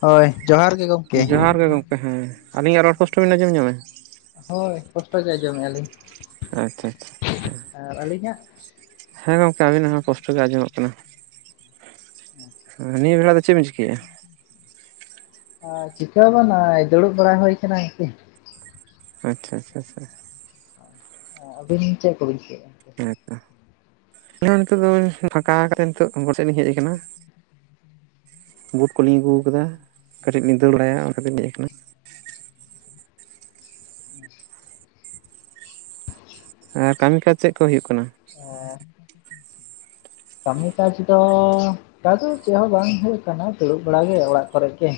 ᱦᱳᱭ ᱡᱚᱦᱟᱨ ᱜᱮ᱾ ᱜᱚᱢᱠᱮ ᱡᱚᱦᱟᱨ ᱜᱮ ᱜᱚᱢᱠᱮ ᱦᱮᱸ ᱟᱹᱞᱤᱧᱟᱜ ᱨᱚᱲ ᱠᱚᱥᱴᱚ ᱵᱤᱱ ᱟᱸᱡᱚᱢ ᱧᱟᱢᱮᱜᱼᱟ᱾ ᱦᱳᱭ ᱠᱚᱥᱴᱚ ᱜᱮᱭ ᱟᱡᱚᱢ ᱮᱫ ᱟᱞᱤᱧ᱾ ᱟᱪᱷᱟ ᱟᱪᱷᱟ ᱦᱮᱸ ᱟᱹᱞᱤᱧᱟᱜ ᱦᱮᱸ ᱜᱚᱢᱠᱮ ᱟᱵᱤᱱᱟᱜ ᱦᱚᱸ ᱠᱚᱥᱴᱚ ᱜᱮ ᱟᱸᱡᱚᱢᱚᱜ ᱠᱟᱱᱟ᱾ ᱦᱩᱸ ᱾ ᱱᱤᱭᱟᱹ ᱵᱮᱲᱟ ᱫᱚ ᱪᱮᱫ ᱮᱢ ᱪᱤᱠᱟᱹᱭᱼᱟ? ᱪᱤᱠᱟᱹ ᱵᱟᱝ ᱫᱩᱲᱩᱵ ᱵᱟᱲᱟ ᱦᱩᱭ ᱠᱟᱱᱟ ᱟᱨᱠᱤ᱾ ᱟᱪᱷᱟ ᱟᱪᱷᱟ ᱟᱪᱷᱟ᱾ ᱟᱵᱤᱱ ᱪᱮᱫ ᱠᱚᱵᱤᱱ ᱪᱤᱠᱟᱹᱭ ᱮᱫᱼᱟ? ᱦᱮᱸᱛᱚ ᱱᱤᱛᱚᱜ ᱫᱚ ᱱᱚᱝᱠᱟ ᱠᱟᱛᱮ ᱱᱤᱛᱚᱜ ᱟᱵ ᱴᱮᱱ ᱞᱤᱧ ᱦᱮᱡ ᱟᱠᱟᱱᱟ᱾ ᱵᱩᱴ ᱠᱚᱞᱤᱧ ᱟᱹᱜᱩ ᱟᱪᱪᱷᱟ ᱠᱟᱫᱟ ᱠᱟᱹᱴᱤᱡ ᱞᱤᱧ ᱫᱟᱹᱲ ᱵᱟᱲᱟᱭᱟ ᱚᱱᱟ ᱛᱮᱞᱤᱧ ᱦᱮᱡ ᱟᱠᱟᱱᱟ᱾ ᱟᱨ ᱠᱟᱹᱢᱤ ᱠᱟᱡ ᱪᱮᱫ ᱠᱚ ᱦᱩᱭᱩᱜ ᱠᱟᱱᱟ? ᱚᱸ᱾ [inaudible] ᱠᱟᱹᱢᱤ ᱠᱟᱡ ᱫᱚ᱾ ᱚᱱᱠᱟ ᱫᱚ ᱪᱮᱫ ᱦᱚᱸ ᱵᱟᱝ ᱦᱩᱭᱩᱜ ᱠᱟᱱᱟ ᱫᱩᱲᱩᱵ ᱵᱟᱲᱟᱜ ᱜᱮ ᱚᱲᱟᱜ ᱠᱚᱨᱮ ᱜᱮ᱾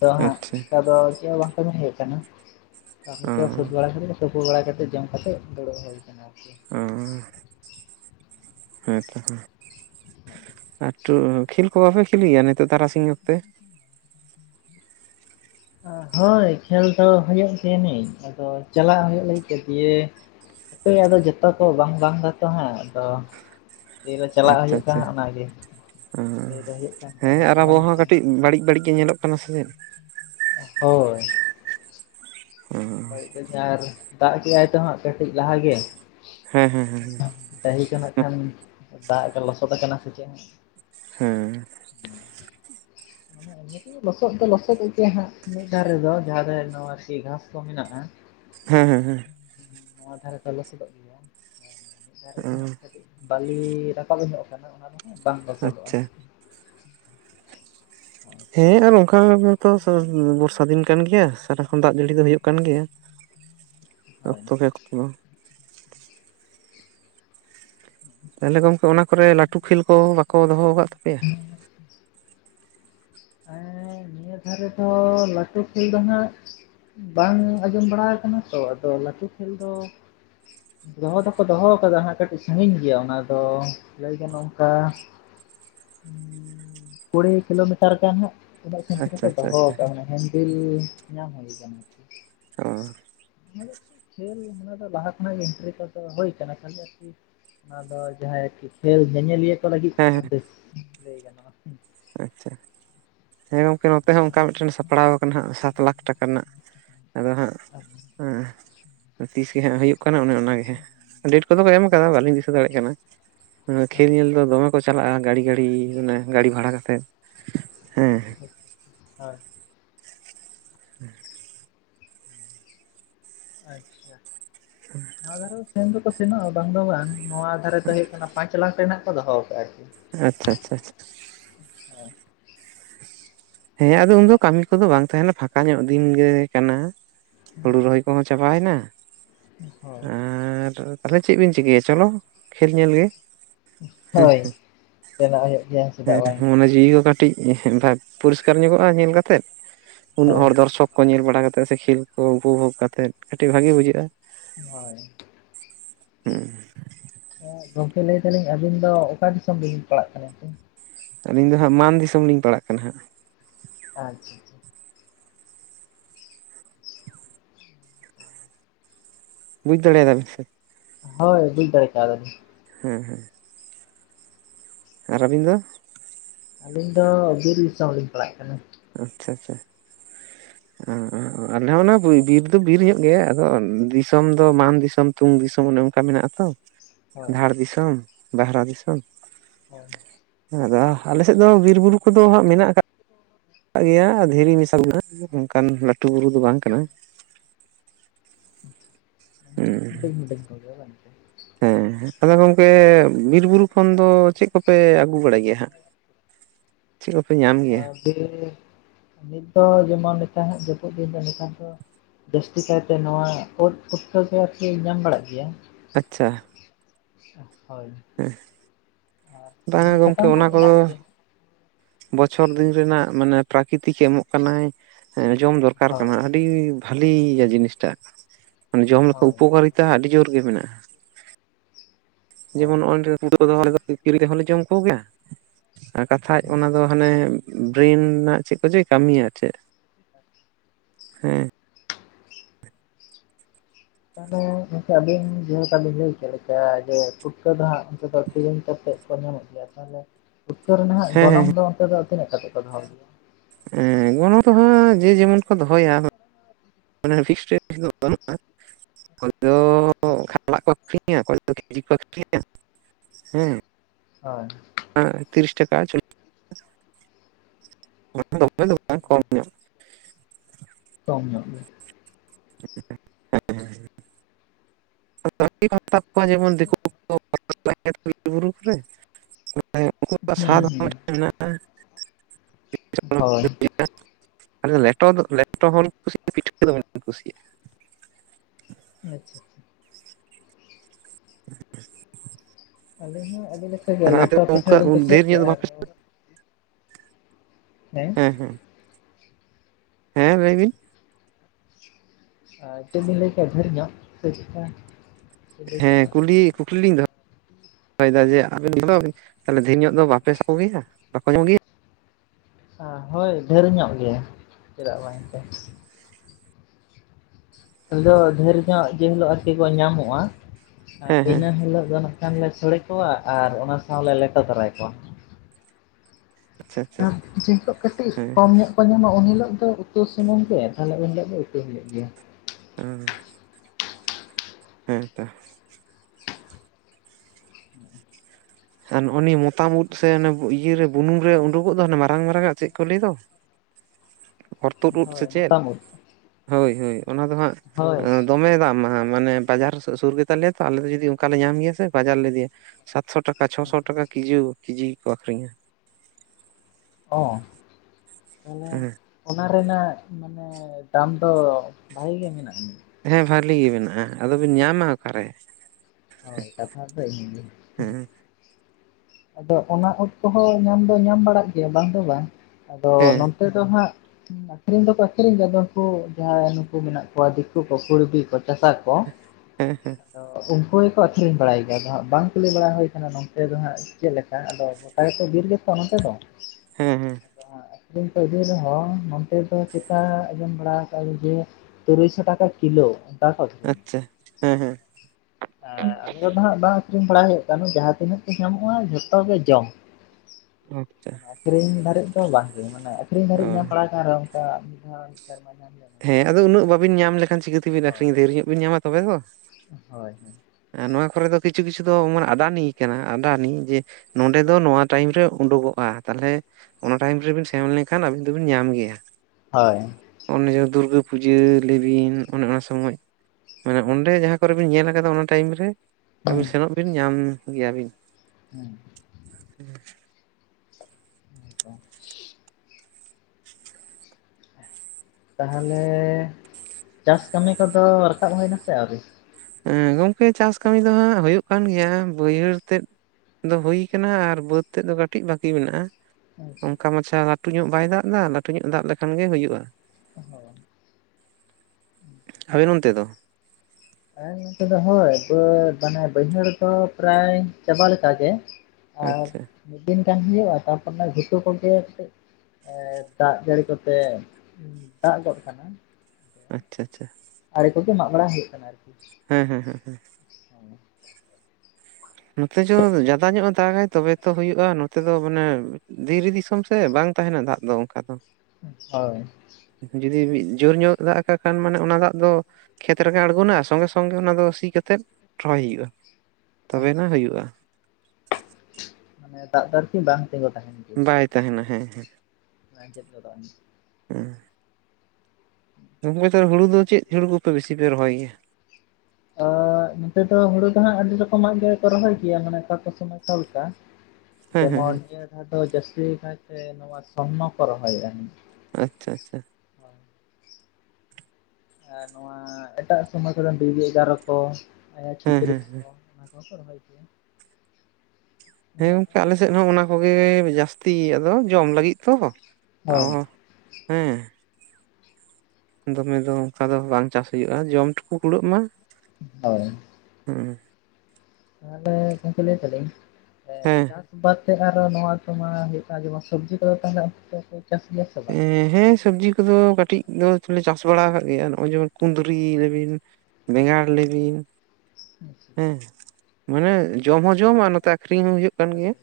ᱫᱚ ᱦᱟᱸᱜ ᱟᱪᱪᱷᱟ ᱚᱱᱠᱟ ᱫᱚ ᱪᱮᱫ ᱦᱚᱸ ᱵᱟᱝ ᱠᱟᱹᱵᱤᱱ ᱦᱮᱡ ᱠᱟᱱᱟ ᱠᱟᱹᱢᱤ ᱚ ᱠᱚ ᱥᱟᱹᱛ ᱵᱟᱲᱟ ᱠᱟᱛᱮᱫ ᱾ ᱛᱩᱯᱩ ᱵᱟᱲᱟ ᱠᱟᱛᱮᱫ ᱡᱚᱢ ᱠᱟᱛᱮᱫ ᱫᱩᱲᱩᱵ ᱦᱩᱭ ᱟᱠᱟᱱᱟ ᱟᱨᱠᱤ᱾ ᱚᱸ ᱦᱮᱸ ᱛᱚ ᱦᱮᱸ᱾ [unintelligible] ᱮᱠᱴᱩ ᱠᱷᱮᱞ ᱠᱚ ᱵᱟᱯᱮ ᱠᱷᱮᱞᱤ ᱜᱮᱭᱟ ᱱᱤᱛᱚᱜ ᱛᱟᱨᱟᱥᱤᱧ ᱚᱠᱛᱮ? ᱦᱳᱭ ᱠᱷᱮᱞ ᱫᱚ ᱦᱩᱭᱩᱜ ᱜᱮᱱᱤᱡ ᱟᱫᱚ ᱪᱟᱞᱟᱜ ᱦᱩᱭᱩᱜ ᱞᱟᱹᱜᱤᱫ ᱛᱮ ᱫᱤᱭᱮ, ᱦᱟᱯᱮ ᱟᱫᱚ ᱡᱚᱛᱚ ᱠᱚ ᱵᱟᱝ ᱵᱟᱝ ᱫᱟᱛᱚ ᱦᱟᱸᱜ ᱟᱫᱚ, ᱫᱤᱭᱮᱞᱮ ᱪᱟᱞᱟᱜ ᱟᱪᱪᱷᱟ ᱦᱩᱭᱩᱜ ᱟᱪᱪᱷᱟ ᱠᱟᱱᱟ ᱚᱱᱟ ᱜᱮ᱾ ᱦᱮᱸ ᱟᱨ ᱟᱵᱚ ᱵᱟᱝ ᱦᱚᱸ ᱦᱮᱸᱥᱮ ᱠᱟᱹᱴᱤᱡ ᱵᱟᱹᱲᱤᱡ ᱵᱟᱹᱲᱤᱡ ᱜᱮ ᱧᱮᱞᱚᱜ ᱠᱟᱱᱟ ᱥᱮ ᱪᱮᱫ? ᱦᱳᱭ᱾ ᱚ ᱵᱟᱹᱲᱤᱡ ᱫᱚ ᱟᱨ ᱫᱟᱜ ᱠᱮᱫ ᱟᱭ ᱛᱚ ᱦᱟᱸᱜ ᱠᱟᱹᱴᱤᱡ ᱞᱟᱦᱟ ᱜᱮ᱾ ᱦᱮᱸ ᱦᱮᱸ ᱦᱮᱸ ᱦᱮᱸ᱾ ᱰᱟᱹᱦᱤ ᱠᱚ ᱱᱟᱜ ᱠᱷᱟᱱ ᱫᱟᱜ ᱞᱚᱥᱚᱫ ᱠᱟᱱᱟ ᱥᱮ ᱪᱮᱫ ᱦᱟᱜ? ᱦᱮᱸ, ᱦᱟᱱᱮ ᱩᱭᱦᱟᱹᱨ, ᱞᱚᱥᱚᱫ ᱫᱚ ᱞᱚᱥᱚᱫᱚᱜ ᱜᱮᱭᱟ ᱦᱟᱸᱜ ᱢᱤᱫ ᱫᱷᱟᱨᱮ ᱫᱚ ᱡᱟᱦᱟᱸ ᱫᱷᱟᱨᱮ ᱱᱟᱣᱟ ᱥᱤ ᱜᱷᱟᱥ ᱠᱚ ᱢᱮᱱᱟᱜᱼᱟ᱾ ᱦᱮᱸ ᱦᱮᱸ ᱦᱮᱸ, ᱱᱚᱣᱟ ᱫᱷᱟᱨᱮ ᱫᱚ ᱞᱚᱥᱮᱫᱚᱜ ᱜᱮᱭᱟ ᱢᱤᱫ ᱫᱷᱟᱨᱮ ᱫᱚ ᱦᱮᱸ ᱦᱟᱸᱜ, ᱵᱟᱹᱞᱤ ᱨᱟᱠᱟᱵ ᱧᱚᱜ ᱠᱟᱱᱟ ᱚᱱᱟ ᱫᱷᱟᱨᱮ ᱫᱚ ᱵᱟᱝ ᱚ ᱞᱚᱥᱚᱫᱚᱜᱼᱟ᱾ ᱟᱪᱪᱷᱟ ᱦᱮᱸ ᱟᱨ ᱚᱱᱠᱟ ᱛᱚ ᱵᱚᱨᱥᱟ ᱫᱤᱱ ᱠᱟᱱ ᱜᱮᱭᱟ ᱥᱟᱨᱟ ᱠᱷᱚᱱ ᱫᱟᱜ ᱡᱟᱹᱲᱤ ᱫᱚ ᱦᱩᱭᱩᱜ ᱠᱟᱱ ᱜᱮᱭᱟ ᱦᱳᱭ ᱚᱠᱛᱚ ᱜᱮ ᱚᱠᱛᱚ ᱫᱚ᱾ ᱛᱟᱦᱚᱞᱮ ᱜᱚᱢᱠᱮ ᱚᱱᱟ ᱠᱚᱨᱮ ᱞᱟᱹᱴᱩ ᱠᱷᱮᱞ ᱠᱚ ᱵᱟᱠᱚ ᱫᱚᱦᱚ ᱟᱠᱟᱫ ᱛᱟᱯᱮᱭᱟ? [inaudible] ᱦᱮᱸ ᱱᱤᱭᱟᱹ ᱫᱷᱟᱨᱮ ᱫᱚ ᱞᱟᱹᱴᱩ ᱠᱷᱮᱞ ᱫᱚ ᱦᱟᱸᱜ, ᱵᱟᱝ ᱟᱸᱡᱚᱢ ᱵᱟᱲᱟ ᱠᱟᱱᱟ ᱛᱚ ᱟᱫᱚ ᱞᱟᱹᱴᱩ ᱠᱷᱮᱞ ᱫᱚ, ᱫᱚᱦᱚ ᱫᱚᱠᱚ ᱫᱚᱦᱚ ᱠᱟᱫᱟ ᱦᱟᱸᱜ ᱠᱟᱹᱴᱤᱡ ᱥᱟᱺᱜᱤᱧ ᱜᱮᱭᱟ ᱚᱱᱟ ᱫᱚ ᱞᱟᱹᱭ ᱜᱟᱱᱚᱜ ᱟ ᱱᱚᱝᱠᱟ [inaudible] ᱠᱩᱲᱤ ᱠᱤᱞᱳᱢᱤᱴ ᱴᱟᱨ ᱠᱟᱱ ᱦᱟᱸᱜ ᱩᱱᱟᱹᱜ ᱥᱟᱺᱜᱤᱧ ᱟᱪᱪᱷᱟ ᱨᱮᱠᱚ ᱟᱪᱪᱷᱟ ᱫᱚᱦᱚ ᱟᱪᱪᱷᱟ ᱟᱠᱟᱜᱼᱟ ᱦᱮᱱᱵᱤᱞ ᱧᱟᱢ ᱦᱩᱭ ᱠᱟᱱᱟ ᱾ ᱚᱸ, ᱠᱷᱮᱞ ᱚᱱᱟ ᱫᱚ ᱞᱟᱦᱟ ᱠᱷᱚᱱᱟᱜ ᱜᱮ ᱮᱱᱴᱨᱤ ᱠᱚᱫᱚ ᱦᱩᱭ ᱠᱟᱱᱟ ᱠᱷᱟᱹᱞᱤ ᱟᱨᱠᱤ, ᱚᱱᱟ ᱫᱚ ᱡᱟᱦᱟᱸ ᱠᱷᱮᱞ ᱧᱮᱧᱮᱞᱤᱭᱟᱹ ᱠᱚ ᱞᱟᱹᱜᱤᱫ ᱦᱮᱸ ᱦᱮᱸ ᱥᱟᱸᱫᱮᱥ ᱞᱟᱹᱭ ᱜᱟᱱᱚᱜᱼᱟ᱾ ᱦᱳᱭ ᱟᱪᱪᱷᱟ, ᱦᱮᱸ ᱜᱚᱝᱠᱮ ᱱᱚᱛᱮ ᱦᱚᱸ ᱚᱱᱠᱟ ᱢᱤᱫᱴᱮᱱ ᱥᱟᱯᱲᱟᱣ ᱠᱟᱱᱟ ᱦᱟᱸᱜ ᱥᱟᱛ ᱞᱟᱠᱷ ᱴᱟᱠᱟ ᱠᱟ ᱨᱮᱱᱟᱜ ᱟᱫᱚ ᱦᱟᱸᱜ᱾ ᱟᱪᱪᱷᱟ, ᱦᱮᱸ, ᱛᱤᱥ ᱜᱮ ᱦᱟᱸᱜ ᱦᱩᱭᱩᱜ ᱠᱟᱱᱟ ᱚᱱᱮ ᱚᱱᱟᱜᱮ ᱦᱟᱸᱜ ᱰᱮᱴᱼᱼ ᱠᱚ ᱫᱚ ᱠᱚ ᱮᱢ ᱠᱟᱫᱟ ᱵᱟᱹᱞᱤᱧ ᱫᱤᱥᱟᱹ ᱫᱟᱲᱮᱭᱟᱜ ᱠᱟᱱᱟ ᱟᱪᱪᱷᱟ ᱠᱷᱮᱞ ᱧᱮᱞ ᱫᱚ ᱟᱪᱪᱷᱟ ᱫᱚᱢᱮ ᱠᱚ ᱪᱟᱞᱟᱜᱼᱟ ᱜᱟᱹᱟᱹᱲᱤ ᱜᱟᱹᱲᱤ ᱚᱱᱮ ᱜᱟᱹᱰᱤ ᱵᱷᱟᱲᱟ ᱠᱟᱛᱮᱫ ᱦᱮᱸ, ᱟᱪᱪᱷᱟ ᱦᱳᱭ᱾ [inaudible] ᱟᱪᱪᱷᱟ, ᱱᱚᱣᱟ ᱫᱷᱟᱨᱮ ᱦᱚ ᱥᱮᱱ ᱫᱚᱠᱚ ᱥᱮᱱᱚᱜᱼᱟ ᱵᱟᱝ ᱫᱚ ᱵᱟᱝ ᱱᱚᱣᱟ ᱫᱷᱟᱨᱮ ᱫᱚ ᱦᱩᱭᱩᱜ ᱠᱟᱱᱟ᱾ ᱯᱟᱸᱪ ᱞᱟᱠᱷ ᱨᱮᱱᱟᱜ ᱠᱚ ᱫᱚᱦᱚ ᱠᱟᱜᱼᱟ ᱟᱨᱠᱤ? ᱟᱪᱪᱷᱟ ᱟᱪᱪᱷᱟ ᱟᱷᱟ᱾ ᱦᱳᱭ ᱦᱮᱸ ᱟᱫᱚ ᱩᱱᱫᱚ ᱠᱟᱹᱢᱤ ᱠᱚᱫᱚ ᱵᱟᱝ ᱛᱟᱦᱮᱱᱟ ᱯᱷᱟᱸᱠᱟ ᱧᱚᱜ ᱫᱤᱱ ᱜᱮ ᱠᱟᱱᱟ᱾ ᱦᱩᱲᱩ ᱨᱚᱦᱚᱭ ᱠᱚᱦᱚᱸ ᱪᱟᱵᱟᱭᱮᱱᱟ᱾ ᱦᱳᱭ᱾ ᱟᱨ ᱛᱟᱦᱚᱞᱮ ᱪᱮᱫ ᱵᱤᱱ ᱪᱤᱠᱟᱹᱭᱟ ᱪᱚᱞᱚ ᱠᱷᱮᱞ ᱧᱮᱞ ᱜᱮ᱾ ᱦᱳᱭ [unintelligible] ᱪᱟᱞᱟᱜ ᱦᱩᱭᱩᱜ ᱜᱮᱭᱟ ᱪᱮᱫᱟᱜ ᱦᱮᱸ ᱵᱟᱝ ᱥᱮ ᱢᱚᱱᱮ ᱡᱤᱣᱤ ᱦᱚ ᱠᱟ ᱠᱟᱹᱴᱤᱡ ᱯᱚᱨᱤᱥᱠᱟᱨ ᱧᱚᱜᱚᱜᱼᱟ ᱧᱮᱞ ᱠᱟᱛᱮ ᱩᱱᱟᱹᱜ ᱦᱳᱭ ᱦᱚᱲ ᱫᱚᱨᱥᱚᱠ, ᱠᱚ ᱧᱮᱞ ᱵᱟᱲᱟᱛᱮᱫ ᱥᱮ ᱠᱷᱮᱞ ᱠᱚ ᱩᱯᱚᱵᱷᱳᱜ ᱠᱟᱛᱮᱫ ᱠᱟᱹᱴᱤᱡ ᱵᱷᱟᱜᱮ ᱵᱩᱡᱷᱟᱹᱜᱼᱟ᱾ ᱦᱳᱭ᱾ ᱦᱮᱸ᱾ ᱦᱮᱸ᱾ ᱜᱚᱢᱠᱮ ᱞᱟᱹᱭ ᱫᱟᱞᱤᱧ ᱟᱹᱵᱤᱱ ᱫᱚ ᱚᱠᱟ ᱫᱤᱥᱚᱢ ᱵᱤᱱ ᱯᱟᱲᱟᱜ ᱠᱟᱱᱟ ᱵᱤᱱ? ᱟᱹᱞᱤᱧ ᱫᱚ ᱦᱟᱸᱜ ᱢᱟᱱ ᱫᱤᱥᱚᱢ ᱞᱤᱧ ᱯᱟᱲᱟᱜ ᱠᱟᱱᱟ ᱦᱟᱸᱜ᱾ ᱟᱪᱪᱷᱟ᱾ ᱵᱩᱡᱽ ᱫᱟᱲᱮᱭᱟᱫᱟ ᱵᱤᱱ ᱥᱮ? ᱦᱳᱭ ᱵᱩᱡᱽ ᱫᱟᱲᱮ ᱠᱟᱣᱫᱟᱞᱤᱧ᱾ ᱦᱮᱸ ᱦᱮᱸ᱾ ᱟᱨ ᱟᱹᱵᱤᱱ ᱫᱚ? ᱟᱹᱞᱤᱧ ᱫᱚ ᱵᱤᱨ ᱫᱤᱥᱚᱢ ᱞᱤᱧ ᱯᱟᱲᱟᱜ ᱠᱟᱱᱟ᱾ ᱟᱪᱪᱷᱟ ᱟᱪᱪᱷᱟ᱾ ᱚ ᱚ᱾ ᱟᱨᱞᱮᱚᱸ ᱚᱱᱟ ᱵᱤᱨ ᱫᱚ ᱵᱤᱨ ᱧᱚᱜ ᱜᱮ ᱟᱫᱚ ᱫᱤᱥᱚᱢ ᱫᱚ ᱢᱟᱱ ᱫᱤᱥᱚᱢ᱾ ᱥᱤᱛᱩᱝ ᱫᱤᱥᱚᱢ ᱚᱱᱮ ᱚᱱᱠᱟ ᱢᱮᱱᱟᱜᱼᱟ ᱛᱚ ᱦᱳᱭ ᱫᱷᱟᱲ ᱫᱤᱥᱚᱢ, ᱫᱟᱦᱨᱟ ᱫᱤᱥᱚᱢ᱾ ᱦᱳᱭ᱾ ᱟᱫᱚ ᱟᱞᱮ ᱥᱮᱫ ᱫᱚ ᱵᱤᱨ ᱵᱩᱨᱩ ᱠᱚᱫᱚ ᱦᱟᱸᱜ ᱢᱮᱱᱟᱜ ᱠᱟᱜ ᱚᱱᱟᱜ ᱜᱮᱭᱟ ᱫᱷᱤᱨᱤ ᱢᱮᱥᱟ [unintelligible] ᱚᱱᱠᱟᱱ ᱞᱟᱹᱴᱩ ᱵᱩᱨᱩ ᱫᱚ ᱵᱟᱝ ᱠᱟᱱᱟ᱾ ᱦᱩᱸ [unintelligible] ᱦᱮᱸ ᱦᱮᱸ᱾ ᱟᱫᱚ ᱜᱚᱝᱠᱮ ᱵᱤᱨ ᱵᱩᱨᱩ ᱠᱷᱚᱱ ᱫᱚ ᱪᱮᱫ ᱠᱚᱯᱮ ᱟᱹᱜᱩ ᱵᱟᱲᱟᱭ ᱜᱮᱭᱟ ᱦᱟᱸᱜ, ᱪᱮᱫ ᱠᱚᱯᱮ ᱧᱟᱢ ᱜᱮᱭᱟ? ᱡᱮ ᱱᱤᱛ ᱫᱚ ᱡᱮᱢᱚᱱ ᱱᱮᱛᱟᱨ ᱦᱟᱸᱜ ᱡᱟᱹᱯᱩᱫ ᱫᱤᱱ ᱫᱚ ᱱᱮᱛᱟᱨ ᱫᱚ ᱡᱟᱹᱥᱛᱤ ᱠᱟᱭᱛᱮ ᱱᱚᱣᱟ ᱩᱫᱽ ᱯᱩᱴᱠᱟᱹ ᱠᱟ ᱚᱨᱠᱤ ᱧᱟᱢ ᱵᱟᱲᱟᱜ ᱜᱮᱭᱟ᱾ ᱟᱪᱪᱷᱟ᱾ ᱦᱳᱭ᱾ ᱦᱮᱸ᱾ ᱥᱟᱦᱟᱱ ᱵᱟᱝᱟ ᱥᱟᱠᱟᱢ ᱜᱚᱝᱠᱮ ᱢᱟ ᱚᱱᱟ ᱢᱮᱱᱟᱜ ᱠᱚᱫᱚ ᱜᱮ᱾ ᱵᱚᱪᱷᱚᱨ ᱫᱤᱱ ᱨᱮᱱᱟᱜ ᱢᱟᱱᱮ ᱯᱨᱟᱠᱛᱤᱠᱮ ᱮᱢᱚᱜ ᱠᱟᱱᱟᱭ ᱮᱸ ᱡᱚᱢ ᱫᱚᱨᱠᱟᱨ ᱠᱟᱱᱟ᱾ ᱦᱳᱭ ᱟᱹᱰᱤ ᱵᱷᱟᱞᱤᱭᱟ ᱡᱤᱱᱤᱥᱴᱟᱜ᱾ ᱢᱟᱱᱮ ᱡᱚᱢ ᱞᱮᱠᱷᱟᱱ ᱦᱳᱭ ᱩᱯᱚᱠᱟᱨᱤᱛᱟ ᱟᱹᱰᱤ ᱡᱳᱨ ᱜᱮ ᱢᱮᱱᱟᱜᱼᱟ᱾ ᱦᱳᱭ ᱡᱮᱢᱚᱱ ᱱᱚᱜᱼᱚᱭ [unintelligible] ᱠᱤᱨᱤ ᱛᱮᱦᱚᱸᱞᱮ ᱡᱚᱢ ᱠᱚᱜᱮᱭᱟ᱾ ᱟ ᱠᱟᱛᱷᱟᱡ ᱚᱱᱟ ᱫᱚ ᱦᱟᱱᱮ ᱵᱨᱮᱱ ᱨᱮᱱᱟᱜ ᱪᱮᱫ ᱠᱚ ᱪᱚᱭ ᱠᱟᱹᱢᱤᱭᱟ ᱟᱨ ᱪᱮᱫ ᱦᱮᱸ᱾ [inaudible] ᱛᱟᱦᱚᱞᱮ ᱜᱚᱝᱠᱮ ᱟᱹᱵᱤᱱ ᱡᱮ ᱞᱮᱠᱟ ᱵᱤᱱ ᱞᱟᱹᱭ ᱠᱮᱫ ᱞᱮᱠᱟ ᱡᱮ ᱯᱷᱩᱴᱠᱟᱹ ᱫᱚ ᱦᱟᱸᱜ ᱩᱱᱠᱩ ᱫᱚ ᱠᱤᱨᱤᱧ ᱠᱟᱛᱮᱜ ᱠᱚ ᱧᱟᱢᱚᱜ ᱜᱮᱭᱟ ᱛᱟᱦᱚᱞᱮ ᱯᱩᱴᱠᱟᱹ ᱨᱮ ᱱᱟᱦᱟᱜ ᱦᱮᱸ ᱜᱚᱱᱚᱝ ᱦᱮᱸ ᱫᱚ ᱚᱱᱛᱮ ᱫᱚ ᱛᱤᱱᱟᱹᱜ ᱠᱟᱛᱮ ᱠᱚ ᱫᱚᱦᱚ ᱜᱮᱭᱟ? ᱦᱮᱸ ᱜᱚᱱᱚᱝ ᱫᱚ ᱦᱟᱸ ᱡᱮ ᱡᱮᱢᱚᱱ ᱠᱚ ᱫᱚᱦᱚᱭᱟ᱾ ᱚᱱᱟ ᱯᱷᱤᱠᱥ ᱨᱮᱴ ᱫᱚ ᱵᱟᱹᱱᱩᱜᱼᱟ ᱚᱱᱟ ᱫᱚ ᱟᱪᱪᱷᱟ [unintelligible] ᱦᱳᱭ᱾ [unintelligible] ᱠᱚᱢ ᱧᱚᱜ ᱜᱮ᱾ ᱦᱮᱸ ᱦᱮᱸ [unintelligible] ᱦᱩᱸ ᱦᱩᱸ [unintelligible] ᱦᱳᱭ [unintelligible] [unintelligible] ᱟᱪᱪᱷᱟ ᱟᱪᱪᱷᱟ᱾ [unintelligible] ᱟᱹᱞᱤᱧ ᱦᱚᱸ ᱟᱹᱰᱤ ᱞᱤᱠᱟ ᱞᱮᱠᱟᱜᱮ ᱛᱟᱦᱚᱞᱮ ᱟᱯᱮ ᱞᱮᱴᱚ ᱯᱤᱴᱷᱟᱹ ᱩᱱᱠᱩᱣᱟᱜ ᱞᱤᱧ ᱠᱩᱥᱤᱭᱟᱜ ᱰᱷᱮᱨ ᱧᱚᱜ ᱜᱤᱭᱟ ᱫᱚ ᱟᱨ ᱵᱟᱯᱮ ᱦᱮᱸ? ᱦᱮᱸ ᱞᱟᱹᱭ ᱵᱤᱱ? ᱟ ᱪᱮᱜ ᱵᱤᱱ ᱞᱟᱹᱭ ᱠᱮᱜᱼᱟ ᱰᱷᱮᱨ ᱧᱚᱜ ᱥᱮ ᱪᱮᱜ ᱠᱟ? ᱦᱮᱸ ᱠᱩᱞᱤ ᱠᱩᱠᱞᱤ ᱞᱤᱧ ᱫᱚᱦᱚ ᱦᱚᱭᱫᱟ ᱡᱮ [inaudible] ᱰᱷᱮᱨ ᱧᱚᱜ ᱫᱚ ᱵᱟᱯᱮ ᱥᱟᱠᱚᱜᱮᱭᱟ, ᱵᱟᱠᱚ [inaudible] ᱟ ᱦᱳᱭ ᱰᱷᱮᱨ ᱧᱚᱜ ᱜᱮ ᱪᱮᱫᱟᱜ ᱵᱟᱝ ᱪᱮ᱾ ᱟᱫᱚ ᱰᱷᱮᱨ ᱧᱚᱜ ᱡᱮ ᱦᱤᱞᱳᱜ ᱟᱨᱠᱤ ᱠᱚ ᱧᱟᱢᱚᱜᱼᱟ, ᱟ ᱦᱮᱸ ᱦᱮᱸ ᱤᱱᱟᱹ ᱦᱤᱞᱳᱜ ᱫᱚ ᱠᱷᱟᱱᱞᱮ ᱥᱚᱲᱮ ᱠᱚᱣᱟ ᱟᱨ ᱚᱱᱟ ᱥᱟᱶᱞᱮ ᱞᱮᱴᱚ ᱛᱚᱨᱟ ᱠᱚᱣᱟ᱾ ᱟᱪᱪᱷᱟ ᱟᱪᱪᱷᱟ ᱟᱸ ᱡᱤᱞᱳᱜ ᱠᱟᱹᱴᱤᱜ ᱦᱮᱸ ᱠᱚᱢ ᱧᱚᱜ ᱠᱚ ᱧᱟᱢᱟ ᱩᱱ ᱦᱤᱞᱳᱜ ᱫᱚ ᱩᱛᱩ ᱥᱩᱢᱩᱝ ᱯᱮ ᱛᱟᱦᱞᱮ ᱩᱱ ᱦᱤᱞᱳᱜ ᱫᱚ ᱩᱛᱩ ᱦᱩᱭᱩᱜ ᱜᱤᱭᱟ᱾ ᱩᱸ ᱦᱮᱸ ᱛᱚ᱾ ᱟᱱ ᱩᱱᱤ ᱢᱚᱛᱟᱢ ᱩᱴ ᱥᱮ ᱱᱮ ᱤᱭᱟᱹ ᱨᱮ ᱵᱩᱱᱩᱢ ᱨᱮ ᱩᱰᱩᱠᱚᱜ ᱫᱚ ᱦᱟᱱᱮ ᱢᱟᱨᱟᱝ ᱢᱟᱨᱟᱝ ᱟᱜ ᱪᱮᱜ ᱠᱚ ᱞᱟᱹᱭ ᱫᱚ? ᱚᱨ ᱛᱳᱫ ᱳᱫ ᱥᱮ ᱦᱳᱭ ᱪᱮᱫ? ᱢᱚᱛᱟᱢ ᱩᱫ ᱦᱳᱭ ᱦᱳᱭ᱾ ᱚᱱᱟ ᱫᱚ ᱦᱟᱸᱜ ᱦᱳᱭ ᱫᱚᱢᱮ ᱫᱟᱢ ᱦᱟᱜ ᱢᱟᱱᱮ ᱵᱟᱡᱟᱨ ᱥᱮᱜ ᱥᱳ-ᱥᱳᱨ ᱜᱮᱛᱟᱞᱮᱭᱟ ᱛᱚ ᱟᱞᱮ ᱫᱚ ᱡᱩᱫᱤ ᱚᱱᱠᱟ ᱞᱮ ᱧᱟᱢ ᱜᱤᱭᱟ ᱥᱮ ᱵᱟᱡᱟᱨ ᱞᱮ ᱤᱫᱤᱭᱟ᱾ ᱥᱟᱛᱥᱚ ᱴᱟᱠᱟ ᱪᱷᱚᱥᱚ ᱴᱟᱠᱟ ᱠᱤᱡᱩ ᱠᱤᱡᱤ ᱜᱤ ᱠᱚ ᱟᱠᱷᱨᱤᱧᱟ᱾ ᱚ ᱛᱟᱦᱟᱞᱮ ᱦᱮᱸ ᱚᱱᱟ ᱨᱤᱱᱟᱜ ᱢᱟᱱᱮ ᱫᱟᱢ ᱫᱚ ᱵᱷᱟᱜᱮ ᱜᱮ ᱢᱮᱱᱟᱜᱼᱟ? ᱦᱮᱸ ᱵᱷᱟᱞᱤ ᱜᱮ ᱢᱮᱱᱟᱜᱼᱟ ᱟᱫᱚ ᱵᱤᱱ ᱧᱟᱢᱟ ᱚᱠᱟᱨᱮ? ᱦᱳᱭ ᱠᱟᱛᱷᱟ ᱫᱚ ᱤᱱᱟᱹ ᱜᱮ᱾ ᱦᱮᱸ ᱟᱫᱚ ᱚᱱᱟ ᱳᱫ ᱠᱚᱦᱚᱸ ᱧᱟᱢ ᱫᱚ ᱧᱟᱢ ᱵᱟᱲᱟᱜ ᱜᱮᱭᱟ ᱵᱟᱝ ᱫᱚ ᱵᱟᱝ ᱟᱫᱚ ᱦᱮᱸ ᱱᱚᱱᱚᱛᱮ ᱫᱚ ᱦᱟᱸᱜ ᱦᱩᱸ ᱟᱠᱷᱨᱤᱧ ᱫᱚᱠᱚ ᱟᱠᱷᱨᱤᱧ ᱜᱮᱟ ᱡᱟᱦᱟᱸᱭ ᱱᱩᱠᱩ ᱢᱮᱱᱟᱜ ᱠᱚᱣᱟ ᱫᱤᱠᱩ ᱠᱚ ᱠᱩᱲᱵᱤ ᱠᱚ ᱪᱟᱥᱟ ᱠᱚ᱾ ᱦᱮᱸ ᱦᱮᱸ ᱛᱚ ᱩᱝᱠᱩ ᱜᱮᱠᱚ ᱟᱹᱠᱷᱨᱤᱧ ᱵᱟᱲᱟᱭ ᱜᱮᱭᱟ ᱟᱫᱚ ᱦᱟᱸᱜ ᱵᱟᱝ ᱠᱩᱞᱤ ᱵᱟᱲᱟ ᱦᱩᱭᱠᱟᱱᱟ ᱱᱚᱱᱛᱮ ᱫᱚ ᱦᱟᱸᱜ ᱪᱮᱜ ᱞᱮᱠᱟ ᱟᱫᱚ ᱜᱚᱴᱟ ᱜᱮᱛᱚ ᱵᱤᱨ ᱜᱮᱛᱚ ᱱᱚᱛᱮ ᱫᱚ᱾ ᱦᱮᱸ ᱦᱮᱸ᱾ ᱦᱟᱸ ᱟᱹᱠᱷᱨᱤᱧ ᱠᱚ ᱤᱫᱤ ᱨᱮᱦᱚᱸ ᱱᱚᱱᱛᱮ ᱫᱚ ᱪᱮᱠᱟ ᱟᱸᱡᱚᱢ ᱵᱟᱲᱟᱣ ᱠᱟᱜᱼᱟ ᱞᱤᱧ ᱡᱮ ᱛᱩᱨᱩᱭᱥᱚ ᱴᱟᱠᱟ ᱠᱤᱞᱳ᱾ ᱠᱚ ᱟᱪᱪᱷᱟ ᱦᱮᱸ ᱦᱮᱸ᱾ ᱟᱸ ᱟᱞᱮ ᱫᱚ ᱦᱟᱸᱜ ᱵᱟᱝ ᱟᱹᱷᱨᱤᱧ ᱵᱟᱲᱟ ᱦᱳᱭᱳᱜ ᱠᱟᱱᱟ ᱡᱟᱦᱟᱸ ᱛᱤᱱᱟᱹᱜ ᱜᱮ ᱧᱟᱢᱚᱜᱼᱟ ᱡᱷᱚᱛᱚ ᱜᱮ ᱡᱚᱢ᱾ [unintelligible] ᱟᱹᱠᱷᱨᱤᱧ ᱫᱷᱟᱹᱨᱤᱡ ᱫᱚ ᱵᱟᱝ ᱜᱮ ᱢᱟᱱᱮ ᱟᱹᱠᱷᱨᱤᱧ ᱚ ᱫᱷᱟᱨᱤᱡ ᱧᱟᱢ ᱵᱟᱲᱟᱣ ᱠᱟᱱ ᱨᱮᱦᱚᱸ ᱚᱱᱠᱟ ᱢᱤᱫ ᱫᱷᱟᱣ ᱢᱤᱫ ᱥᱮᱨᱢᱟ ᱧᱟᱢ ᱦᱮᱸ ᱟᱫᱚ ᱩᱱᱟᱹᱜ ᱵᱟᱵᱤᱱ ᱧᱟᱢ ᱞᱮᱠᱷᱟᱱ ᱪᱤᱠᱟᱹᱛᱮᱵᱤᱱ ᱟᱹᱷᱠᱷᱨᱤᱧ ᱰᱷᱮᱨ ᱧᱚᱜ ᱵᱤᱱ ᱧᱟᱢᱟ ᱛᱚᱵᱮ ᱛᱚ᱾ ᱦᱳᱭ ᱦᱳᱭ᱾ ᱦᱮᱸ ᱱᱚᱣᱟ ᱠᱚᱨᱮ ᱫᱚ ᱠᱤᱪᱷᱩ ᱠᱤᱪᱷᱩ ᱫᱚ ᱩᱢᱟᱹᱱ ᱟᱰᱟᱱᱤ ᱠᱟᱱᱟ ᱟᱰᱟᱱᱤ ᱡᱮ ᱱᱚᱸᱰᱮ ᱫᱚ ᱱᱚᱣᱟ ᱴᱟᱭᱤᱢ ᱨᱮ ᱩᱰᱩᱜᱚᱜᱼᱟ ᱛᱟᱞᱦᱮ ᱚᱱᱟ ᱴᱟᱭᱤᱢ ᱨᱮᱵᱤᱱ ᱥᱮᱱ ᱞᱮᱱᱠᱷᱟᱱ ᱟᱵᱤᱱ ᱫᱚᱵᱤᱱ ᱧᱟᱢ ᱜᱮᱭᱟ᱾ ᱦᱚᱭ᱾ ᱚᱱᱱᱮ ᱡᱮ ᱫᱩᱨᱜᱟᱹ ᱯᱩᱡᱟᱹ ᱞᱮᱵᱤᱱ ᱚᱱᱮ ᱚᱱᱟ ᱥᱚᱢᱚᱭ, ᱢᱟᱱᱮ ᱚᱸᱰᱮ ᱡᱟᱦᱟᱸ ᱠᱚ ᱠᱚ ᱨᱮ ᱵᱤᱱ ᱧᱮᱞ ᱠᱟᱫᱟ ᱚᱱᱟ ᱴᱟᱭᱤᱢ ᱨᱮ ᱦᱳᱭ ᱟᱹᱵᱤᱱ ᱥᱮᱱᱚᱜ ᱵᱤᱱ ᱧᱟᱢ ᱜᱮᱭᱟᱵᱤᱱ᱾ ᱦᱩᱸ [unintelligible] [unintelligible] ᱛᱟᱦᱚᱞᱮᱻ [inaudible] ᱪᱟᱥ ᱠᱟᱹᱢᱤ ᱠᱚᱫᱚ ᱨᱟᱠᱟᱵ ᱦᱩᱭ ᱮᱱᱟ ᱥᱮ ᱟᱹᱣᱨᱤ? ᱦᱮᱸ ᱜᱚᱢᱠᱮ ᱪᱟᱥ ᱠᱟᱹᱢᱤ ᱠᱚ ᱫᱚ ᱦᱟᱜ ᱦᱳᱭᱳᱜ ᱠᱟᱱ ᱜᱮᱭᱟ, ᱵᱟᱹᱭᱦᱟᱹᱲ ᱛᱮᱫ ᱫᱚ ᱦᱳᱭ ᱟᱠᱟᱱᱟ ᱟᱨ ᱵᱟᱹᱫᱽ ᱛᱮᱫ ᱫᱚ ᱠᱟᱹᱴᱤᱡ ᱵᱟᱠᱤ ᱢᱮᱱᱟᱜ-ᱟ᱾ ᱚᱱᱠᱟ ᱢᱟᱪᱷᱟ ᱞᱟᱹᱴᱩ ᱧᱚᱜ ᱵᱟᱭ ᱫᱟᱜ ᱮᱫᱟ ᱞᱟᱹᱴᱩ ᱧᱚᱜ ᱫᱟᱜ ᱞᱮᱠᱷᱟᱱ ᱜᱮ ᱦᱳᱭᱳᱜ-ᱟ᱾ ᱦᱚᱭ ᱾ [inaudible] ᱟᱹᱵᱤᱱ ᱚᱱᱛᱮ ᱫᱚ ᱦᱮ ᱱᱚᱱᱛᱮ ᱫᱚ ᱦᱳᱭ, ᱵᱟᱹ ᱢᱟᱱᱮ ᱵᱟᱹᱭᱦᱟᱹᱲ ᱫᱚ ᱯᱨᱟᱭ ᱪᱟᱵᱟ ᱞᱮ ᱞᱮᱠᱟ ᱜᱮ ᱾ ᱟᱨ ᱟᱪᱪᱷᱟ ᱢᱤᱫ ᱫᱤᱱ ᱜᱟᱱ ᱦᱩᱭᱩᱜ-ᱟ, ᱛᱟᱨᱯᱚᱨ ᱚᱱᱟ ᱜᱷᱩᱴᱩ ᱠᱚᱜᱮ ᱠᱟ. ᱴᱤᱡ [inaudible] ᱮ ᱫᱟᱜ ᱡᱟᱹᱲᱤ ᱠᱚᱛᱮ ᱫᱟᱜ ᱜᱚᱫ ᱟᱠᱟᱱᱟ᱾ ᱟᱪᱪᱷᱟ ᱟᱪᱪᱷᱟ ᱾ ᱟᱲᱮ ᱠᱚᱜᱮ ᱢᱟᱜ ᱵᱟᱲᱟ ᱦᱩᱭᱩᱜ ᱠᱟᱱᱟ ᱟᱨᱠᱤ ᱾ ᱦᱮᱸ ᱦᱮᱸ ᱦᱮᱸ ᱦᱮᱸ ᱾ ᱱᱚᱛᱮ ᱡᱚ ᱡᱟᱫᱟ ᱧᱚᱜ ᱮ ᱫᱟᱜᱟᱭ ᱛᱚᱵᱮ ᱛᱚ ᱦᱩᱭᱩᱜ-ᱟ ᱾ ᱱᱚᱛᱮ ᱫᱚ ᱢᱟᱱᱮ ᱫᱷᱤᱨᱤ ᱫᱤᱥᱚᱢ ᱥᱮ ᱵᱟᱝ ᱛᱟᱦᱮᱱᱟ ᱫᱟᱜ ᱫᱚ ᱚᱱᱠᱟ ᱫᱚ᱾ ᱦᱳᱭ ᱾ ᱡᱩᱫᱤ ᱡᱳᱨ ᱧᱚᱜ ᱫᱟᱜ ᱠᱟᱜ ᱠᱷᱟᱱ ᱢᱟᱱᱮ ᱚᱱᱟ ᱫᱟᱜ ᱫᱚ ᱠᱷᱮᱛ ᱨᱮᱜᱮ ᱟᱬᱜᱳᱱᱟ, ᱥᱚᱸᱜᱮ ᱥᱚᱸᱜᱮ ᱚᱱᱟ ᱫᱚ ᱥᱤ ᱠᱟᱛᱮᱫ ᱨᱚᱦᱚᱭ ᱦᱩᱭᱩᱜ-ᱟ [inaudible] ᱟᱪᱪᱷᱟ ᱛᱚᱵᱮᱭᱱᱟ ᱦᱩᱭᱩᱜ-ᱟ᱾ ᱢᱟᱱᱮ ᱫᱟᱜ ᱫᱚ ᱟᱨᱠᱤ ᱵᱟᱝ ᱛᱮᱸᱜᱳ ᱛᱟᱦᱮᱱ ᱜᱮ ᱵᱟᱭ ᱛᱟᱦᱮᱱᱟ ᱦᱮᱸ ᱦᱮᱸ ᱾ [unintelligible] [inaudible] ᱜᱚᱢᱠᱮ ᱫᱚ ᱦᱩᱲᱩ ᱫᱚ ᱪᱮᱫ ᱦᱩᱲᱩ ᱠᱚᱯᱮ ᱵᱤᱥᱤ ᱯᱮ ᱨᱚᱦᱚᱭ ᱜᱮᱭᱟ? ᱚᱻ ᱱᱚᱛᱮ ᱫᱚ ᱦᱩᱲᱩ ᱫᱚ ᱦᱟᱸᱜ ᱟᱹᱰᱤ ᱨᱚᱠᱚᱢᱟᱜ ᱜᱮᱠᱚ ᱨᱚᱦᱚᱭ ᱜᱮᱭᱟ ᱢᱟᱱᱮ ᱚᱠᱟ ᱠᱚ ᱥᱚᱢᱚᱭ ᱚᱠᱟ ᱞᱮᱠᱟ᱾ ᱦᱮᱸ ᱦᱮᱸ ᱡᱮᱢᱚᱱ ᱦᱮᱸ ᱱᱤᱭᱟᱹ ᱫᱷᱟᱣ ᱫᱚ ᱡᱟᱹᱥᱛᱤ ᱠᱟᱭᱛᱮ ᱱᱚᱣᱟ ᱥᱚᱨᱱᱚ ᱠᱚ ᱨᱚᱦᱚᱭᱮᱫ-ᱟ᱾ ᱟᱪᱪᱷᱟ ᱟᱪᱪᱷᱟ ᱾ ᱟᱨ ᱱᱚᱣᱟ ᱮᱴᱟᱜ ᱥᱚᱢᱚᱭ ᱠᱚᱨᱮ ᱰᱤᱵᱤ ᱮᱜᱟᱨᱚ ᱠᱚ ᱾ ᱟᱨ ᱦᱮᱸ ᱪᱷᱚᱛᱛᱨᱤᱥ ᱦᱮᱸ ᱦᱮᱸ ᱠᱚ ᱚᱱᱟ ᱠᱚ ᱦᱚ ᱠᱚ ᱨᱚᱦᱚᱭ ᱜᱮᱭᱟ᱾ ᱦᱮᱸ ᱢᱟᱱᱮ ᱜᱚᱢᱠᱮ ᱟᱞᱮ ᱥᱮᱫ ᱦᱚᱸ ᱚᱱᱟ ᱠᱚᱜᱮ ᱡᱟᱹᱥᱛᱤ, ᱟᱫᱚ ᱡᱚᱢ ᱞᱟᱹᱜᱤᱫ ᱛᱚ ᱦᱳᱭ ᱚᱻ [inaudible] ᱦᱮᱸ ᱾ ᱫᱚᱢᱮ ᱫᱚ ᱚᱱᱠᱟ ᱫᱚ ᱵᱟᱝ ᱪᱟᱥ ᱦᱩᱭᱩᱜ-ᱟ, ᱡᱚᱢ ᱴᱩᱠᱩ ᱠᱩᱲᱟᱹᱜ ᱢᱟ᱾ ᱦᱳᱭ ᱾ ᱦᱮᱸ ᱾ ᱛᱟᱦᱚᱞᱮ ᱜᱚᱢᱠᱮ ᱞᱟ. ᱭ ᱮᱫᱟᱞᱤᱧ ᱦᱮᱸ ᱾ ᱵᱟᱫᱛᱮ ᱟᱨᱚ ᱱᱚᱣᱟ ᱠᱚᱢᱟ ᱦᱩᱭᱩᱜ ᱠᱟᱱᱟ ᱾ ᱡᱮᱢᱚᱱ ᱥᱚᱵᱽᱡᱤ ᱠᱚᱫᱚ ᱛᱟᱦᱚᱞᱮ ᱟᱯᱮ ᱯᱮ ᱪᱟᱥ ᱜᱮᱭᱟ ᱥᱮ ᱵᱟᱝ? ᱮᱸ ᱦᱮᱸ ᱥᱚᱵᱽᱡᱤ ᱠᱚᱫᱚ ᱠᱟᱹᱴᱤᱡ ᱫᱚᱞᱮ ᱪᱟᱥ ᱵᱟᱲᱟ ᱟᱠᱟᱜ ᱜᱮᱭᱟ ᱱᱚᱜ-ᱚᱭ ᱡᱮᱢᱚᱱ ᱠᱩᱸᱫᱽᱨᱤ ᱞᱮ ᱵᱤᱱ ᱵᱮᱸᱜᱟᱲ ᱞᱮᱵᱤᱱ᱾ [inaudible] ᱦᱮᱸ, [inaudible] ᱢᱟᱱᱮ ᱡᱚᱢ ᱦᱚᱸ ᱡᱚᱢ ᱟᱨ ᱱᱚᱛᱮ ᱟᱠᱷᱨᱤᱧ ᱦᱚᱸ ᱦᱩᱭᱩᱜ ᱠᱟᱱ ᱜᱮᱭᱟ᱾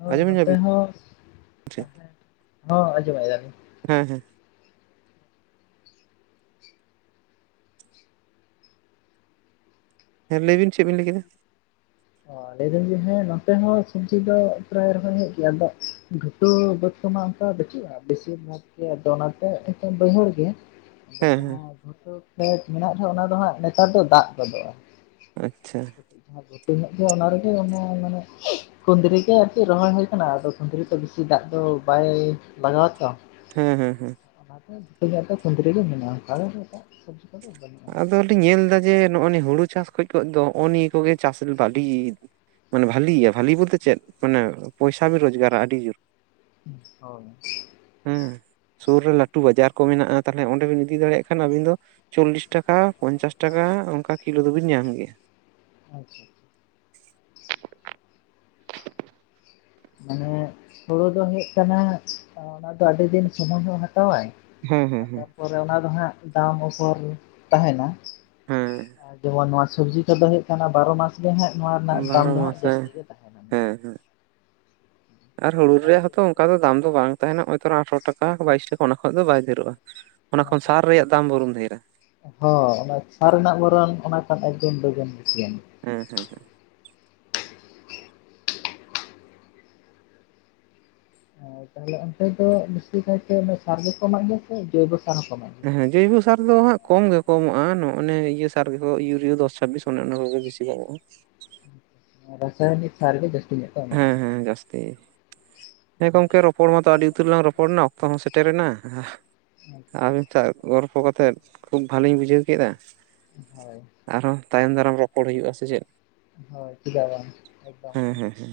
ᱦᱳᱭ ᱟᱸᱡᱚᱢ ᱱᱚᱛᱮ ᱧᱟᱵᱤᱱ ᱦᱚᱸ [inaudible] ᱥᱮ? ᱛᱟᱦᱮᱸᱱ [inaudible] ᱦᱚᱸ ᱟᱸᱡᱚᱢᱮᱜ ᱜᱮᱭᱟᱞᱤᱧ᱾ ᱦᱮᱸ ᱦᱮᱸ ᱾ ᱦᱮᱸ ᱞᱟᱹᱭᱵᱤᱱ ᱪᱮᱫ ᱵᱤᱱ ᱞᱟᱹᱭ ᱠᱮᱫᱟ ᱾ ᱚ ᱞᱟᱹᱭ ᱮᱫᱟᱹᱧ ᱡᱮ ᱦᱮᱸ ᱱᱚᱛᱮ ᱦᱚᱸ ᱥᱩᱵᱽᱡᱤ ᱫᱚ ᱯᱨᱟᱭ ᱨᱚᱠᱚᱢ ᱦᱩᱭᱩᱜ ᱜᱮᱭᱟ ᱾ ᱟᱫᱚ ᱛᱚ ᱵᱟᱹᱫᱽ ᱠᱚ ᱢᱟ ᱚᱝᱠᱟ ᱵᱟᱹᱪᱩᱜ-ᱟ ᱵᱮᱥᱤᱨ ᱵᱷᱟᱜᱽ ᱜᱮ, ᱟᱫᱚ ᱚᱱᱟᱛᱮ ᱵᱟᱹᱭᱦᱟᱹᱲ ᱜᱮ ᱦᱮᱸ ᱦᱮᱸ ᱡᱟᱦᱟᱸ ᱜᱩᱴᱩ ᱠᱷᱮᱛ ᱢᱮᱱᱟᱜ-ᱟ ᱚᱱᱟ ᱫᱚ ᱦᱟᱸᱜ ᱱᱮᱛᱟᱨ ᱫᱚ ᱫᱟᱜ ᱜᱚᱫᱚᱜ-ᱟ ᱾ ᱟᱪᱪᱷᱟ ᱾ [inaudible] ᱠᱷᱩᱱᱸᱫᱽᱨᱤ ᱜᱮ ᱟᱨᱠᱤ ᱨᱚᱦᱚᱭ ᱦᱩᱭ ᱟᱠᱟᱱᱟ ᱟᱫᱚ ᱠᱷᱸᱫᱽᱨᱤ ᱫᱚ ᱵᱮᱥᱤ ᱫᱟᱜ ᱫᱚ ᱵᱟᱭ ᱞᱟᱜᱟᱣᱟ ᱛᱚ ᱾ ᱦᱮᱸ ᱦᱮᱸ ᱦᱮᱸ᱾ ᱚᱱᱟ ᱫᱚ ᱡᱚᱛᱚ ᱜᱮ ᱠᱩᱸᱫᱽᱨᱤ ᱨᱮᱜᱮ ᱢᱮᱱᱟᱜᱼᱟ ᱟᱫᱚ [unintelligible] ᱟᱫᱚᱞᱤᱧ ᱧᱮᱞ ᱫᱟ ᱡᱮ ᱱᱚ ᱱᱤᱭᱟᱹ ᱦᱩᱲᱩ ᱪᱟᱥ ᱠᱷᱚᱡ ᱫᱚ ᱦᱚᱸ ᱱᱤᱭᱟᱹ ᱠᱚᱜᱮ ᱪᱟᱥ ᱟᱰᱤ ᱢᱟᱱᱮ ᱵᱷᱟᱞᱤ ᱜᱮᱭᱟ ᱵᱷᱟᱞᱤ ᱵᱚᱞᱛᱮ ᱪᱮᱫ ᱢᱟᱱᱮ ᱯᱚᱭᱥᱟ ᱵᱤᱱ ᱨᱳᱡᱽᱜᱟᱨᱟ ᱟᱹᱰᱤ ᱡᱳᱨ᱾ [unintelligible] ᱦᱮᱸ ᱥᱩᱨ ᱨᱮ ᱞᱟᱹᱴᱩ ᱵᱟᱡᱟᱨ ᱠᱚ ᱢᱮᱱᱟᱜ-ᱟ ᱛᱟᱦᱚᱞᱮ ᱚᱸᱰᱮ ᱵᱤᱱ ᱤᱫᱤ ᱫᱟᱲᱮᱭᱟᱜ ᱠᱷᱟᱱ ᱟᱵᱤᱱ ᱫᱚ ᱪᱚᱞᱞᱤᱥ [inaudible] ᱴᱟᱠᱟ ᱯᱚᱧᱪᱟᱥ ᱴᱟᱠᱟ ᱚᱱᱠᱟ ᱠᱤᱞᱳ ᱫᱚᱵᱤᱱ ᱧᱟᱢ ᱜᱮᱭᱟ᱾ [unintelligible] ᱢᱟᱱᱮ ᱦᱩᱲᱩ ᱫᱚ ᱦᱩᱭᱩᱜ ᱠᱟᱱᱟ ᱚᱱᱟ ᱫᱚ ᱟᱹᱰᱤ ᱫᱤᱱ ᱥᱚᱢᱚᱭ ᱦᱚᱸ ᱦᱟᱛᱟᱣᱟᱭ᱾ ᱦᱮᱸ ᱦᱮᱸ ᱟᱨ ᱦᱮᱸ ᱛᱟᱨᱯᱚᱨᱮ ᱚᱱᱟ ᱫᱚ ᱦᱟᱸᱜ ᱫᱟᱢ ᱩᱯᱷᱚᱨ ᱛᱟᱦᱮᱱᱟ᱾ ᱦᱮᱸ ᱟᱨ ᱡᱮᱢᱚᱱ ᱱᱚᱣᱟ ᱥᱚᱵᱽᱡᱤ ᱠᱚᱫᱚ ᱦᱩᱭᱩᱜ ᱵᱟᱨᱚ ᱢᱟᱥ ᱜᱮ ᱦᱟᱸᱜ ᱱᱚᱣᱟ ᱨᱮᱱᱟᱜ ᱫᱟᱢ ᱵᱟᱨᱚ ᱫᱚ ᱦᱟᱸᱜ ᱢᱟᱥᱮ ᱡᱟᱹᱥᱛᱤ ᱜᱮ ᱛᱟᱦᱮᱱᱟ ᱾ ᱦᱮᱸ ᱦᱮᱸ ᱟᱨ ᱦᱩᱲᱩ ᱨᱮᱭᱟᱜ ᱦᱚᱸᱛᱚ ᱚᱝᱠᱟ ᱫᱟᱢ ᱵᱟᱝ ᱛᱟᱦᱮᱱᱟ ᱦᱚᱚᱭᱛᱨᱟ ᱟᱴᱷᱨᱚ ᱴᱟᱠᱟ ᱵᱟᱭᱤᱥ ᱴᱟᱠᱟ ᱚᱱᱟ ᱠᱷᱚᱡ ᱫᱚ ᱵᱟᱭ ᱰᱷᱮᱨᱚᱜ-ᱟ᱾ ᱚᱱᱟ ᱠᱷᱚᱱ ᱠᱷᱟᱱ ᱥᱟᱨ ᱫᱚ ᱵᱟᱭ ᱨᱮᱭᱟᱜ ᱫᱟᱢ ᱛᱟᱦᱮᱱᱟ᱾ ᱵᱚᱨᱚᱢ ᱰᱷᱮᱨ-ᱟ ᱾ ᱦᱚᱸ ᱚᱱᱟ ᱥᱟᱨ ᱨᱮᱱᱟᱜ ᱵᱚᱨᱚᱱ ᱚᱱᱟ ᱠᱷᱚᱱ ᱮᱠᱫᱚᱢ ᱫᱚᱵᱚᱞ ᱠᱩᱥᱤᱭᱟᱱ ᱦᱮᱸ ᱦᱮᱸ ᱦᱮᱸ᱾ ᱛᱟᱦᱚᱞᱮ ᱚᱱᱛᱮ ᱫᱚ ᱵᱤᱥᱤ ᱠᱟᱭᱛᱮ ᱥᱟᱨ ᱜᱮᱠᱚ ᱮᱢᱟᱜ ᱜᱮᱭᱟ ᱥᱮ ᱡᱳᱭᱵᱚ ᱥᱟᱨ ᱦᱚᱸ ᱮᱢᱟᱜ ᱜᱮᱭᱟ᱾ ᱦᱮᱸ ᱡᱳᱭᱵᱚ ᱥᱟᱨ ᱫᱚ ᱦᱟᱸᱜ ᱠᱚᱢ ᱜᱮᱠᱚ ᱮᱢᱟᱜ-ᱟ ᱱᱚᱭ ᱱᱤᱭᱟᱹ ᱥᱟᱨ ᱜᱮᱠᱚ ᱤᱭᱩᱨᱤᱭᱟᱹ ᱫᱚᱥ ᱪᱷᱟᱵᱤᱥ ᱚᱱᱮ ᱚᱱᱟ ᱠᱚᱜᱮ ᱵᱤᱥᱤ ᱠᱚ ᱮᱢᱟᱜ-ᱟ ᱾ ᱨᱟᱥᱟᱭᱱᱤᱠ ᱥᱟᱨ ᱜᱮ ᱡᱟᱹᱥᱛᱤ ᱧᱚᱜ-ᱟ ᱦᱮᱸ ᱦᱮᱸ ᱡᱟᱹᱥᱛᱤ ᱦᱮᱸ ᱜᱚᱝᱠᱮ ᱨᱚᱯᱚᱲ ᱢᱟᱛᱚ ᱟᱹᱰᱤ ᱩᱛᱟᱹᱨ ᱞᱟᱝ ᱨᱚᱯᱚᱲ ᱮᱱᱟ ᱚᱠᱛᱚ ᱦᱚᱸ ᱥᱮᱴᱮᱨ ᱮᱱᱟ [unintelligible] ᱟᱵᱤᱱ ᱥᱟᱶ ᱜᱚᱞᱯᱚ ᱠᱟᱛᱮᱫ ᱠᱷᱩᱵ ᱵᱷᱟᱞᱤᱧ ᱵᱩᱡᱷᱟᱹᱣ ᱠᱮᱫᱟ᱾ ᱦᱳᱭ ᱾ ᱟᱨᱦᱚᱸ ᱛᱟᱭᱚᱢ ᱫᱟᱨᱟᱢ ᱨᱚᱯᱚᱲ ᱦᱩᱭᱩᱜ-ᱟ ᱥᱮ ᱪᱮᱫ᱾ ᱦᱳᱭ ᱪᱮᱫ ᱵᱟᱝ ᱮᱠᱫᱚᱢ ᱦᱮᱸ ᱜᱮ ᱦᱮᱸ ᱾ ᱦᱮᱸ